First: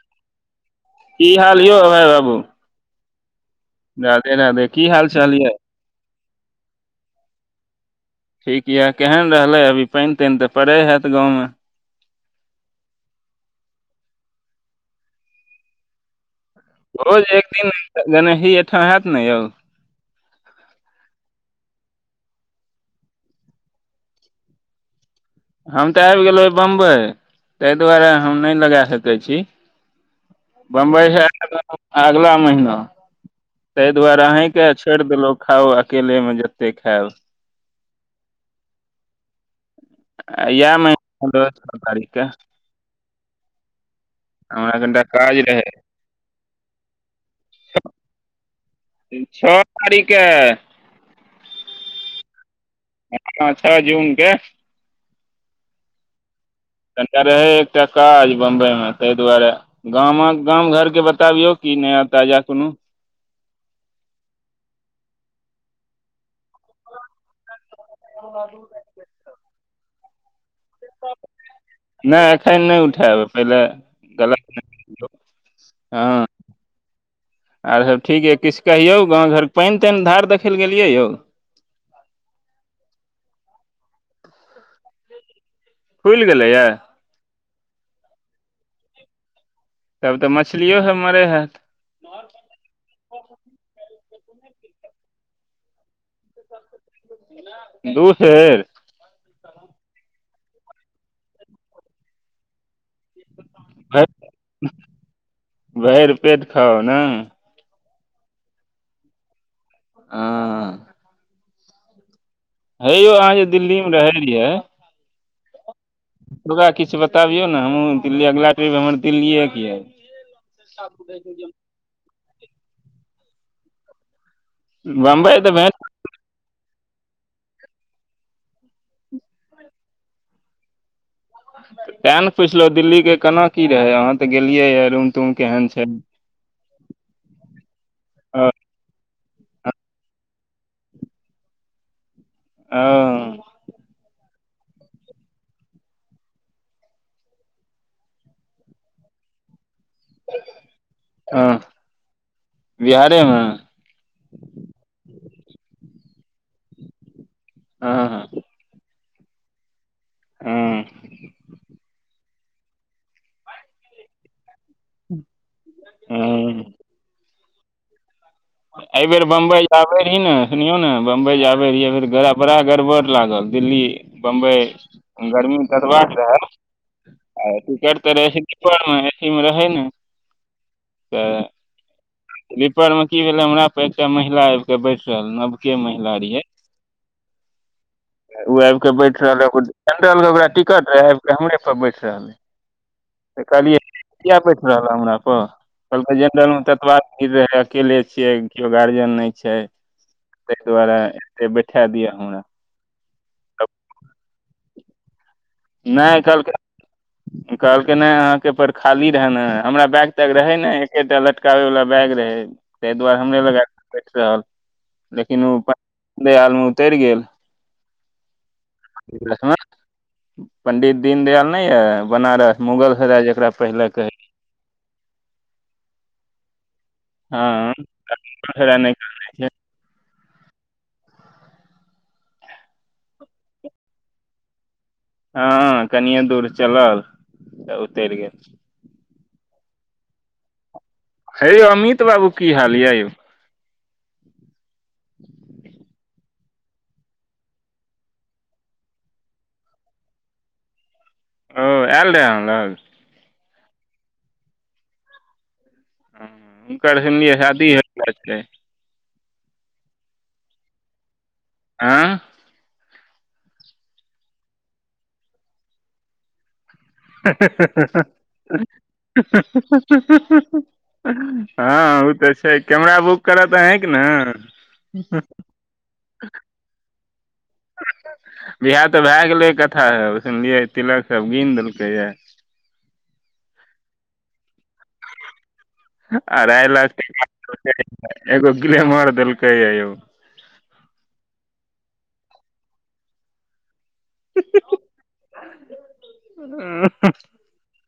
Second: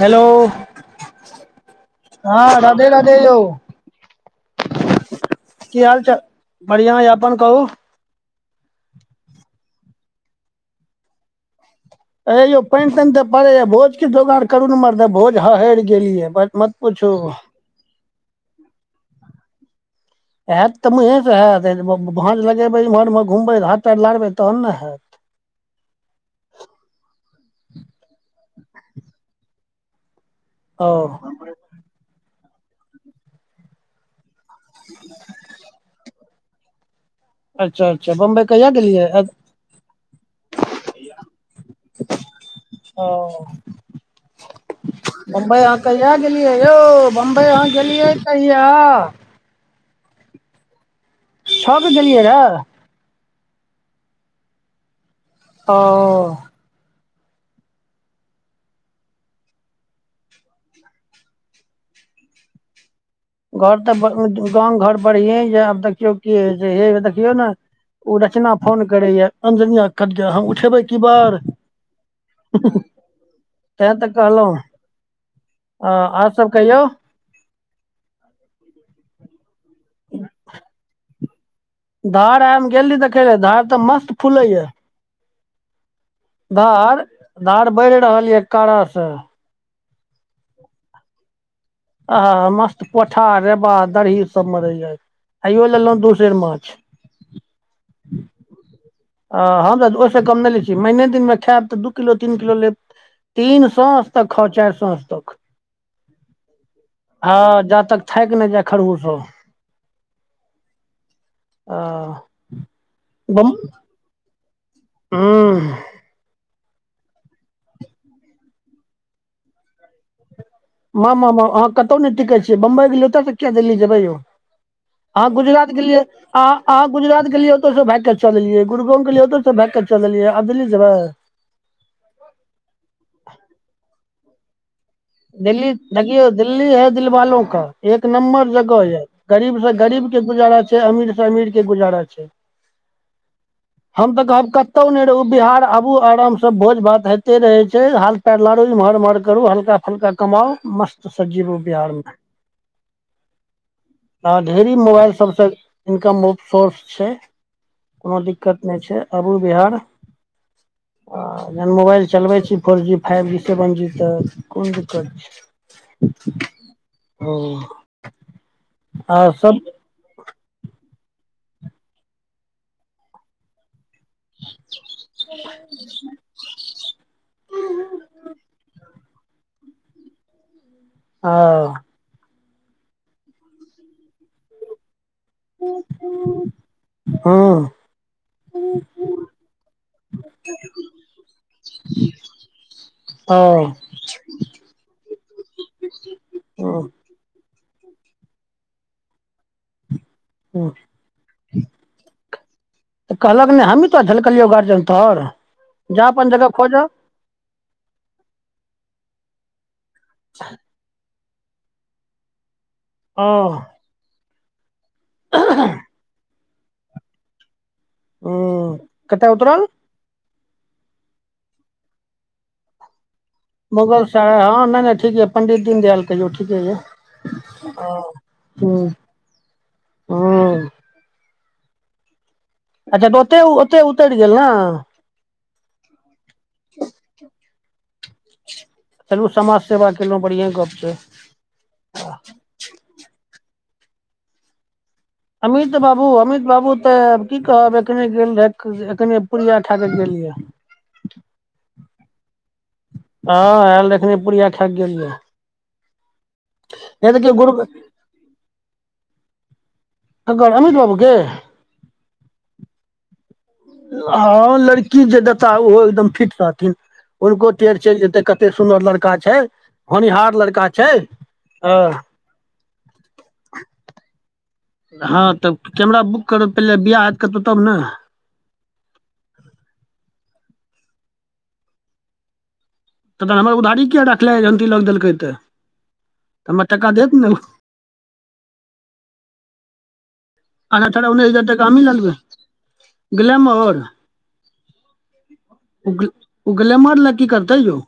Hello. [inaudible] की हाल यौ अभाइ बाबू? हँ राधे राधे यौ। राधे -राधे! की हालचाल ये? की हाल चाल, बढ़िआँ यऽ, अपन कहू? ठीक यऽ, केहन रहलै, अभी पानि- तानि तऽ पड़ै हैत गाँवमे? ह यौ पानि -तैन तऽ पड़ैए, भोजके जोगाड़ करू ने मरदे भोज हहरि गेलियै। पूछू रोज एक दिन गनही एहिठाम होयत ने यौ। हयत तऽ मुँसँ हैतत, भाँज लगेैम्हर इमहर- उम्हर घुमबै हाथ -ताथ लारबै तहन ने हयैत। हम तऽ आबि गेलहुै बम्बइ, ताहि दुआरे हम नहि लगा सकै छी। ओ बम्बइ ह अगला महिना तहि दुआरे अही तै छोड़ि देलहु खाउ, अकेले मे जते खायब। अच्छा! अच्छा! बम्बई कहिया गेलियै? ये महिना पद्रह तारीख के। ओ। हमरा कनिटा काज रहै। कहिआ गेलियए यौ, बम्बइ अहाँ गेलियै कहिया? छओ तारीखके। छक देलियै रहे। अच्छा छ जूनके। ओ। कनिटा रहै एकटा काज बम्बइमे तै दुआरे गाम, गाम घरके बतबियौ की नया ताजा कोनो घर तऽ गाम घर बढ़िए ये आब देखियौ कीे होइ छै, मेघ देखियौ ने। ओ रचना फोन करैये, अमजनिया के कब्जा, म उठेबै कि बर, नहि एखन नहि उठायब पहिले तें तऽ गलत कहलहुं। आ और सब कहियौ और सब ठीक ये, किछु कहियौ गाँव घर मे पानि तानि, धार देखै ले गेलियै यौ। धार हम गेल रही देखै ले धार तऽ मस्त फूलै ये। खुलि गेलैए धार, धार बढ़ि रहल ये कड़ा से। तब तऽ मछलियो सब मरै हैत। अहा मस्त, पोठा, रेबा दरही सब मरैये। आइयो लेलहुँ दु सेर माछ। दू सेर? हम तऽ ओहिसँ कम नहि लै छी, महिने दिनमे खायब तऽ दू किलो तीन किलो लेब। तीन सौ आजुक खर्चा अछि सांझ तक। भरिपेट खाउ ने। हं जा तक थाकि ने जाय खड़हु सब आ। आह। हे यौ अहाँ जे दिल्लीमे रहै रहियै हुं। ओतुका किछु बतबियौ ने हमहुं दिल्ली, अगिला ट्रिप हमर दिल्लीये के ये। माम मा मा अहाँ कतहु नहि टिकै छियै, बम्बइ गेलियै ओतऽ सं किया दिल्ली जेबै यौ? यऽ अहां बम्बई तऽ भे गुजरात गेलियै अह अहाँ गुजरात गेलियै ओतय सँ भागि के चल एलियै, गुरुगांव गेलियै ओतय से भागि के चल एलियै, आब दिल्ली जेबै? तें ने पुछलहु दिल्ली के केना की रहै, अहाँ तऽ गेलियै ये, रुम दिल्ली, देखियौ दिल्ली है दिलवालों का, एक ओ नम्बर जगह ये गरीब से गरीब के गुजारा छै, अमीर से अमीर के गुजारा छै। हम तऽ कहब क कतौ नहि रहु बिहार आबु आराम से भोज भात होइते रहै छै, हाल पैर लारू इमहर उमहर करू हल्का फुल्का कमाऊ मस्त से ओ जीबू बिहारमे। बिहारेमे हँ ढेरी मोबाइल सबसँ इनकम सोर्स छै। हँ दिकत नै छै आबू बिहार हँ आ मोबाइल चलबै छी four G, five G seven G तऽ कोन दिकत छै। हँ हुं। एहि बेेर बम्बई आयब आ रहि ने सुनियौ ने बम्बई जे आबै रहियै फेर बड़ा गड़बड़ लागल, दिल्ली बम्बइ गर्मी मे कटबाक रहे आ टिकट तऽ रहै स्लीपर मे एसी मे रहै नै त आ स्लीपर में की भेले हमरा पर एकटा महिला आबि के बैस रहल नबके महिला रहै हँ। ऊ आबि कऽ बैइठ रहलै, ओकऽ जेनरलके ओकरा टिकट रहै, हमरे पर बैइठ रहलै। आउ। किया बैठ रहला हमरा पर? कहलकै जेनरल मे हँ ततबै अइ बेर अकेले छियै, कियो गार्जियन नैय छै। तई हँ दुवारे ऐते बैठा दिया हमरा। तऽ कहलक नैय हमही तोरा झलकलियौ गार्जियन तोऽर? नैय कहलकैे कहलकै नैय अहाँके पर खाली रहैऽ न? हमरा बैग तऽ रहै नै, एकेटा लटकाबै वला बैग रहै। तई दुआरे हँ हमरे लग आइब कऽ बैठ रहल, लेकिन ओ पा [inaudible] उमरे आल में उतैर गेल। ओ, कत्ताऽ उतरल? पंडित दीनदयाल नैय अइ? बनारस, मुगल सराइ जकरा पहिले मुगल कहै सराय, हॉं, नैय- नैय ठीक याऽ, पंडित दीनदयाल कहियौ ठीके यैऽ। हँ मुगल सराय नहि अऽ-ह-हँ। कहने छै, अच्छा, तऽ ऊ ओतै-ओतै उतैर गेल, न? हँ, कनिये दूर चलल, तऽ उतैर गेल। चलू समाज सेवा केलौं, बढ़ियां गप्प छै। हे यौ अमित बाबू की हाल यैऽ यौ? ह अमित बाबू अमित बाबू तऽ की कहब? एखने गेल रहैय, एखने कने पूरिया खाकऽ गेल यैऽ। ओ ऐऽल रहेऽ अहॉं लग? हॉं, ऐल रैऽ अखने पुुरिया खायकऽ गेल यैऽ। हॅं, हूनकर हिन्दी केओ गुरु हैबी हेतै। ककर, अमित बाबू के? आँ? हँ, लड़की जे देता, ओहो एकदम फिट रहथिन। हुनको टेढ़ चैल जेतै, कते सुन्दर लड़का छै, होनिहार लड़का छै। हँ ओ तऽ छै, कैमरा बुक करत अहेंके न? हँ तऽ कैमरा बुक करब पइले बियाह हैत कतौ तब न? बिआह तऽ भैऽ गेलै कथा, सुनलियै तिलक सब गिन देलकै यैऽ। तन तऽ हमर उधारी कियैऽ रखले यऽ जहन तिलक देलकै? तऽ हमरा अरहाइ टाका लाख देत ने [unintelligible] एगो ग्लेमर देलकै यैऽ यौ। आना अठारऽ उन्नैस हजार टका हमही ललेबै, गलैमर हिऽ-हिऽ-हिऽ। उगल्-उ गलैमर लऽ की करतै यौ?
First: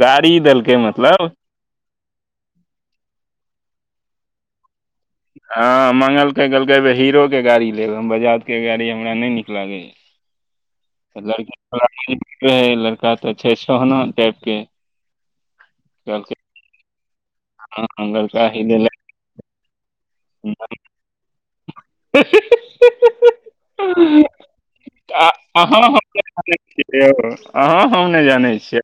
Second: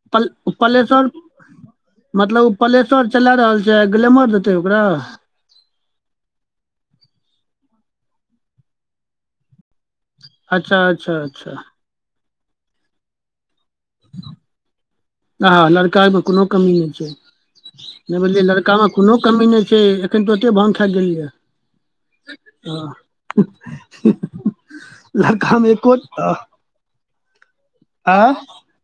गाड़ी देलकै पल-पलेश्वर मतलब मतलब ओ प्लेस्वर चला रहल छै, आ ग्लेमर देतै ओकरा? हँ मंगलकै, कहलकै अई बेेर हीरो के गाड़ी लेब, हम बजाज के गाड़ी हमरा नैय नीक लागैया। अच्छा अच्छा अच्छा लड़की [unintelligible] लड़का तऽ छै सोहना टाइप के, हँ लड़कामे कहलकैे कोनो कमी नैय छै, नैय बुझलियै ही लड़का में लेलक कोनो कमी नैय छै, एखैन तुरते भाँग खैऽ गेलै यैऽ। हां, आ लड़का में अहाँ हम कोन अहऽ यौ अहाँ हम ने जानै छियै,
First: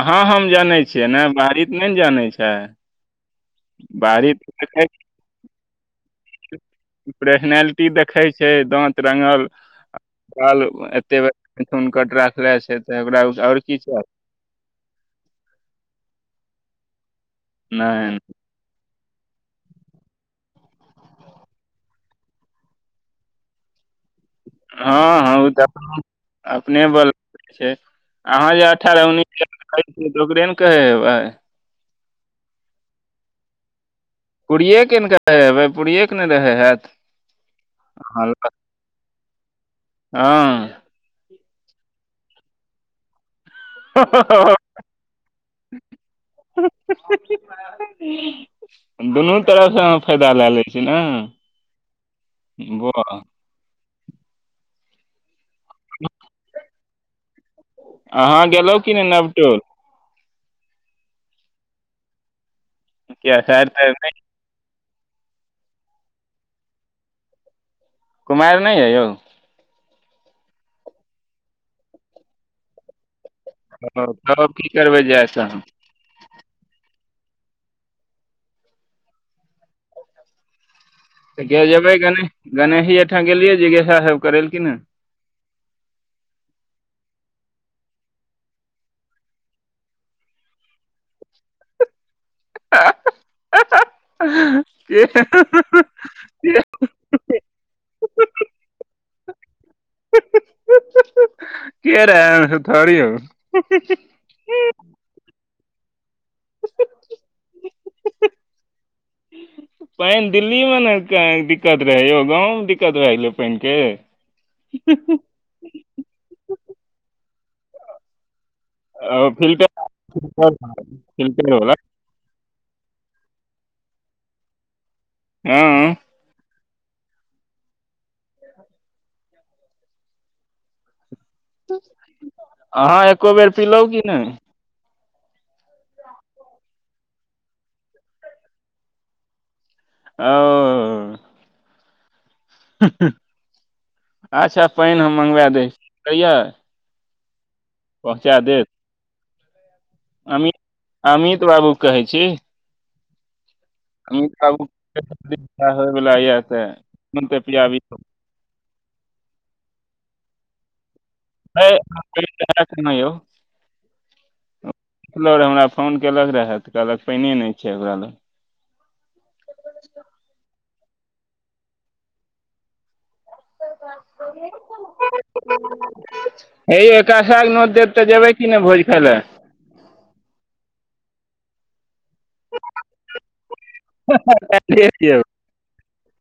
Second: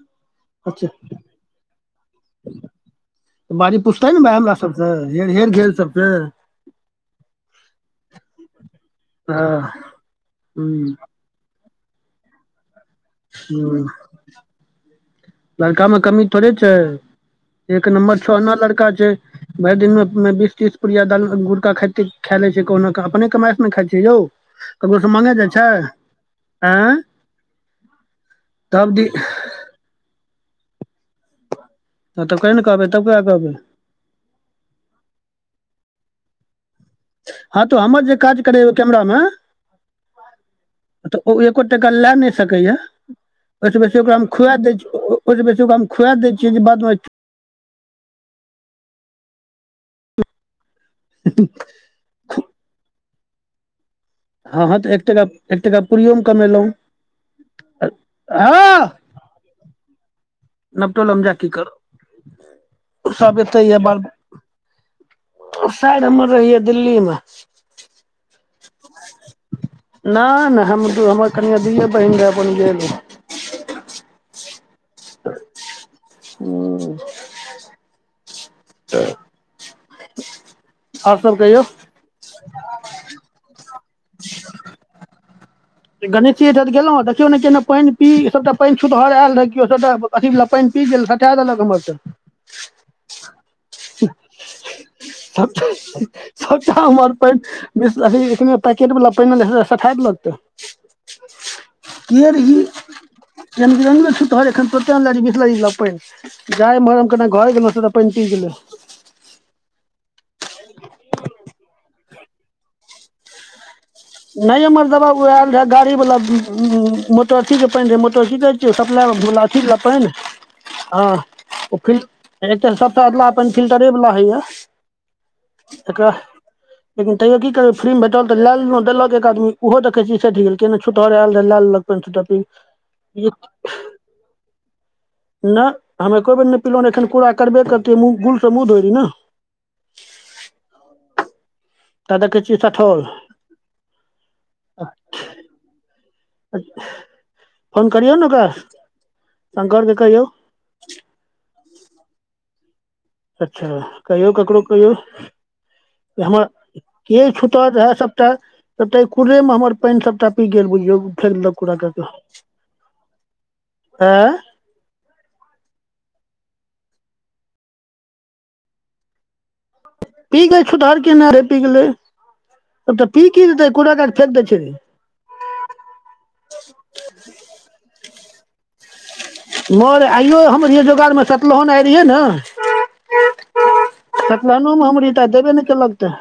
अहाँ हम जानै अच्छा छियै ने? बाहरी त नैय न जानै छै, बारी [unintelligible] ये भेल गेल सबसे? पर्सनलिटी देखै छै, दाँत रंगल हँ बाल हूँ एते थुन कट राखले छै तऽ ओकरा आओर की हूँ चाही। लड़का मे कमी थोड़े छै, एक नम्बर नहि सोना लड़का छै। भरि दिनमें बीस तीस- पुुरिया दाल गुड़का खाइत खा लै छै, कहुना अपने कमाई ने खाइ छै यौ। ककरो सँ हँ माँगे -हँ ओ जाइ छै तऽ अपने आँय बल। छै, अहाँ जे तब दी अठारह उन्नैससियै तऽ ओकरे ने करेबै। हँ तब कहहिे ने कहबै तब करा कहबै। पूरियएके ने कहै हेबै पूड़िएके ने रहै हैत। हँ तो हमर जे अहाँ काज लग। करै ओ कैमरामे। हँ तऽ ओ एको टका लए नहि सकैएा ओहिस बेसी ओकरा हम खुआ द ओहि बेसी ओकरा हम खुआ दै छियै जे बादमें दुनू तरफसँ आहां फायदा लए लै छी ने। बौआ। हँ- हँ तऽ एक टाका एक टाका पूुरियोमें कमेलहुँ। अहाँ गेलहुँ कि नै नब टोल। नबटोल हम जा के कि करब, सब किया एते शायर या तायर बाल नहि सैर हमर रहिय दिल्ली में। कुमारि नै हइ यौ? नै- नै हम- हमर कनिए दूइए बहीन रहए अपन गेल उ। तब कि करबै जाय के हम। हू। [unintelligible] आओर सब तऽ ग कहियौ जेबै कनि गणेशी एहिठाम गेलियै जिज्ञासा करैेल कि ने? गणेशी अयठं गेलहुँ देखियौ केना पाइन पी ई सभटा पानि छूदहर आयल रहै केओ सभटा। अथीबा पाइन पी गेल, हटाई देलक हमर त। सबटा [unintelligible] सबटा हमर पाइन बिसलेरी पैकेट वाल पाइन सठा देलक तै। के रहै एहन छुतहर यौ। [unintelligible] जाय एमहर हम कने घर गेलहुँ सबटा पाइन पी गेलय। पाइन दिल्ली में ने दिक्कत रहै यौ गाँवमे दिक्कत भए गेलै पाइनके। न एमर दवा ओ आयल रह गाड़ी वालला मोटरथी के पाइन रहे मोटर कि कहै सप्लाई ओ वला अथि फिल्टर बला पाइन हं, फिल्टर वाला ओ फिल आई काल्हि तऽ सबटा अदला पाइन फिल्टरेवला होइए हँ एकर लेकिन तैयो की करबै फ फ्री में भेटल तऽ लए लेलहु, देलक एक आदमी ओहो देखै छियै सैठ गेल। केने छूतहर आयल रहे, लै लेलक पाइन सबटा पी। अहाँ एको बेर पिलहुँ कि नै। नैह हमे कोई बेर नहि पिलहुँ, एखन कूरा करबे करतियै मुँह गुलसँ मुँह धोतीय ने। आओ। ता देखई छियै सठोल। अच्छा पाइन हम मँगबा दैछी कहियै फोन करयो ने ओकरा शंकरके कहियो मित -अमित बाबू कहैत छी। अच्छा कहियौ अमित ककरो बाबू कहियौ होयवला यए हमर तऽ के पानि तऽ छूतहर पियाबी रहै सब त सबटा कुरे मे हमर पाइन सबटा पी गेल बुझियौ। फेक देल है, कुड़ा कैड़ कऽ पानि रहए कि नहि ए? देखलौ रेहा तो हमरा फोन केलक रेहा तऽ कहलक पाइने नै छै ओकरा लग। पी गेल छुतहर केना रे पी गेलै उ तऽ पी की देतै कूड़ कर फेेक दै छै। हे यौ एकाशा नोत देब तऽ जेबै की नेै भोज खाय लए। मर आइयो हम रहियै जोगार मे सतलहन आइ रहियै न। सतनहनोमे हमरैयै ते देबे ने केलक तऽ।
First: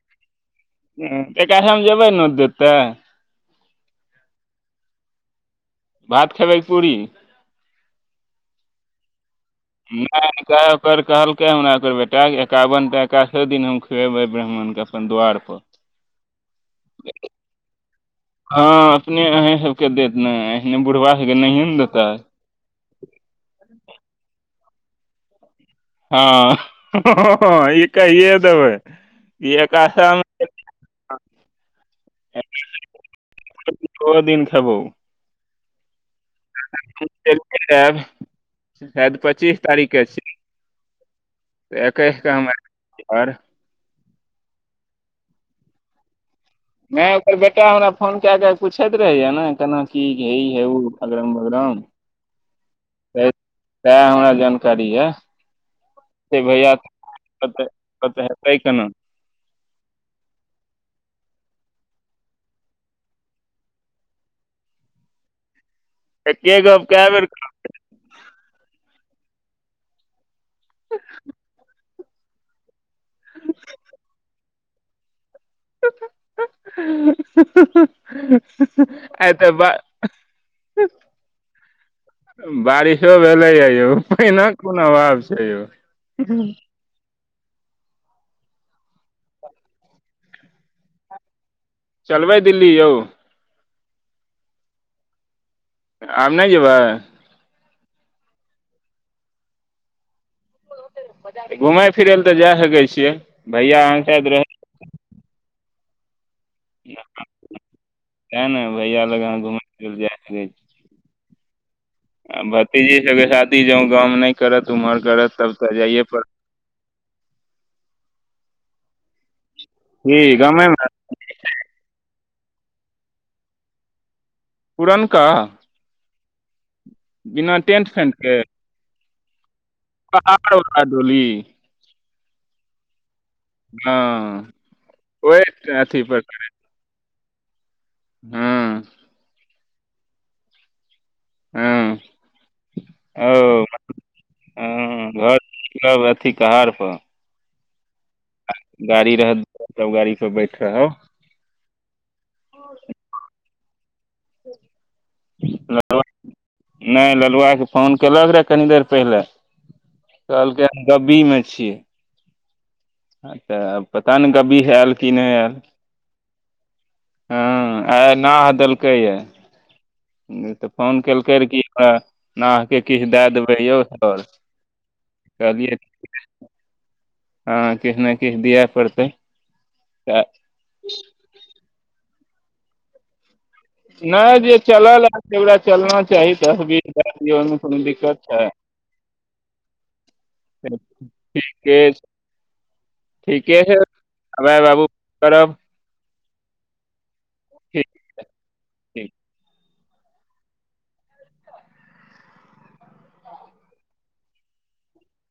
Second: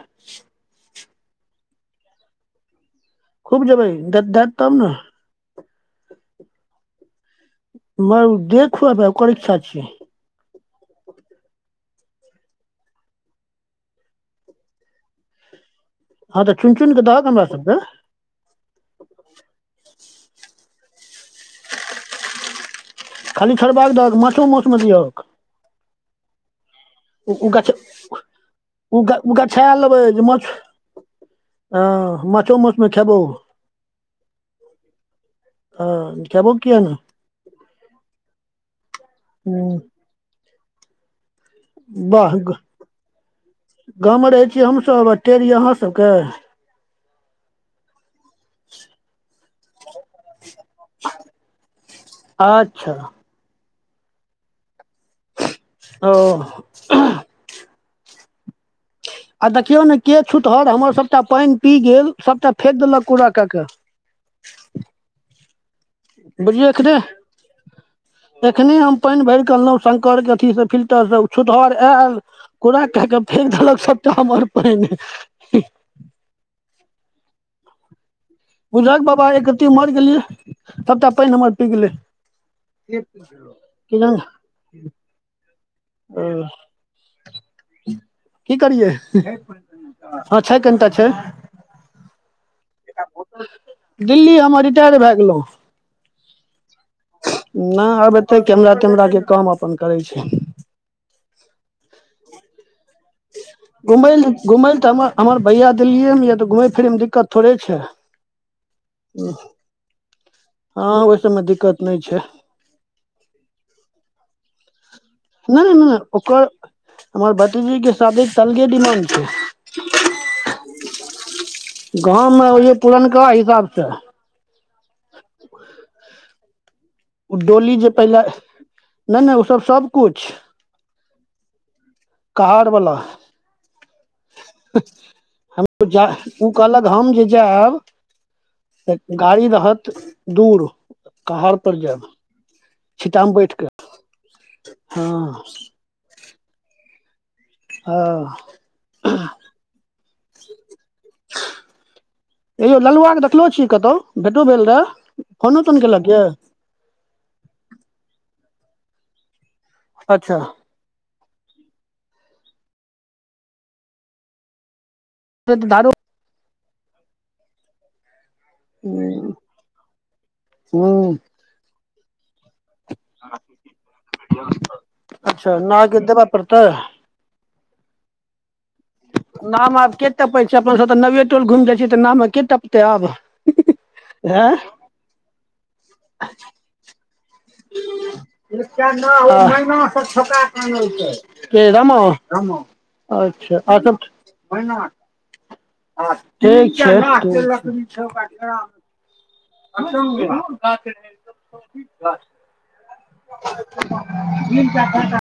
हूँ एका [unintelligible] जेबै नोत देतै। खूब जेबै द देत तब ने। भात खेबै पुरी? [unintelligible] जे खुआबे ओकर इच्छा छियै। नै सेएह कहलकै हमरा ओकर बेटा एकावनटा एकासो दिन हम खुऐबै ब्राम्हण के। पन द्वार पर हँ तऽ चुइन- चुइन के दहक ने हमरा सबके। हँ अपने अंही सबके देत ने एने बुड़बा सबके नहिए ने देतै। खाली छोड़बाक के दहक माछो, मौस मे दिहक। हँ ह उ गछ हँ इ कहिए देबै उ इ गछाय लेबै जे एकाशामे माछ हँ माछो मासु मे खेबौ ओहो दिन खेबो। आ देबो किया ने। चैल के एब सैयद पच्चीस तारीख के छि। बाहग आयब घर गाँवमे रहै छीयै हमसब टेड़ी अहाँ सबके। नै ओकर बेटा हमरा फोन कै देल पुछैत रहेया ने केना की इ उ अगरम बगरम। आच्छा सएह हमरा जानकारी या ओ से भैया। तत तत हेतै केना? आ देखियौ ने के छूतहर हमर सबटा पैन पी गेल सबटा फेेक देलक कूड़ा कऽ के? एके बुझिए गप एखने कए बेर एखने हम पैन भैरकऽ अनलौ। शंकर के अथी से फिल्टर से ओ छुतहर एल कुड़ा कऽ के फेेक देलक सबटा हमर। पाइन [unintelligible] बुझलक बाबा आइ एक तऽ बा रती ओमहर गेलियै सबटा पैन हमर पी गेलै। बारिसो भेलैए यौ की पाइनक कोन अभाव छै यौ। हुँ। की करियै हँ छै तनिटा छै। चलबे दिल्ली यौ? दिल्ली हम रिटैर भऽ गेलौ। आब नै जेबै। नै आब एतेै कैमरा- तेमरा के काम अपन करै छी। घुमै फिरै लए तऽ जा सकै छियै? भैया अहाँ घुमै लए शायद रहै घुमै लए तऽ हम हमर भैया दिल्लीए मे या तऽ घुमै फिरैमे दिक्कत थोड़े छै। तए ने भैया लग आहाँ घुमै फिरै लेए जाय सकै हँ ओहि सबमे दिक्कत नहि छै छी आब। भतिजी सबके शादी जउ गाँवमे नै करत ओम्हर करत? तब ना, ना, तऽ ना, ना जाइए पड़त ओकर हमर बतीजी के शादी के तऽ अलगे डिमाणंड छै। कि गामे मे गाँव मे ओहिए पुरनका हिसाबसँ। पुरनका ओ बिना डोली टेंट जे फेंट तैयले के नै-नै ओ सब- सब [unintelligible] कहार बला हँ [unintelligible] ओहि अथी पर कहलक हम जे जेएब हँ से गाड़ी रहत दूर कहार पर हँ जैब छिटामे ओ बैठके हँ। सब अथी कहार पर। ह। आ गाड़ी रहत तब गाड़ी पर बैइठ रहब। ए यौ ललूआ के देखलो छियै कतौ। भेटो भेल रहऽ फोनो तोन केलक यऽ। नय ललुआके फोन केलक रहे कनी देर पहिले अच्छा कहलकैय गब्बी में छी। हँ तऽ पता ने गब्बी हैल कि नय ऐल। दारू हँ आय नह देलकैएा त फोन हूँ केलकै रहे कि नावके किछ दैए देबै यौ सर। अच्छा कहलियै नावके देबै परतै। हँ किछ ने किछ दिअ पड़तै। नाव आब के तऽ टपै छैय अपना सब त नवेटोल घुइम जाइ छियै त नावमे के टपतै आब। नय जे एँ चलल हय ओकरा चलना चाही दस भीर के ठीके रामा। ठीके अच्छा छै आ सब। आबै बाबू करब। ठीक छैय, ठीक। ठीक। [unintelligible] [unintelligible]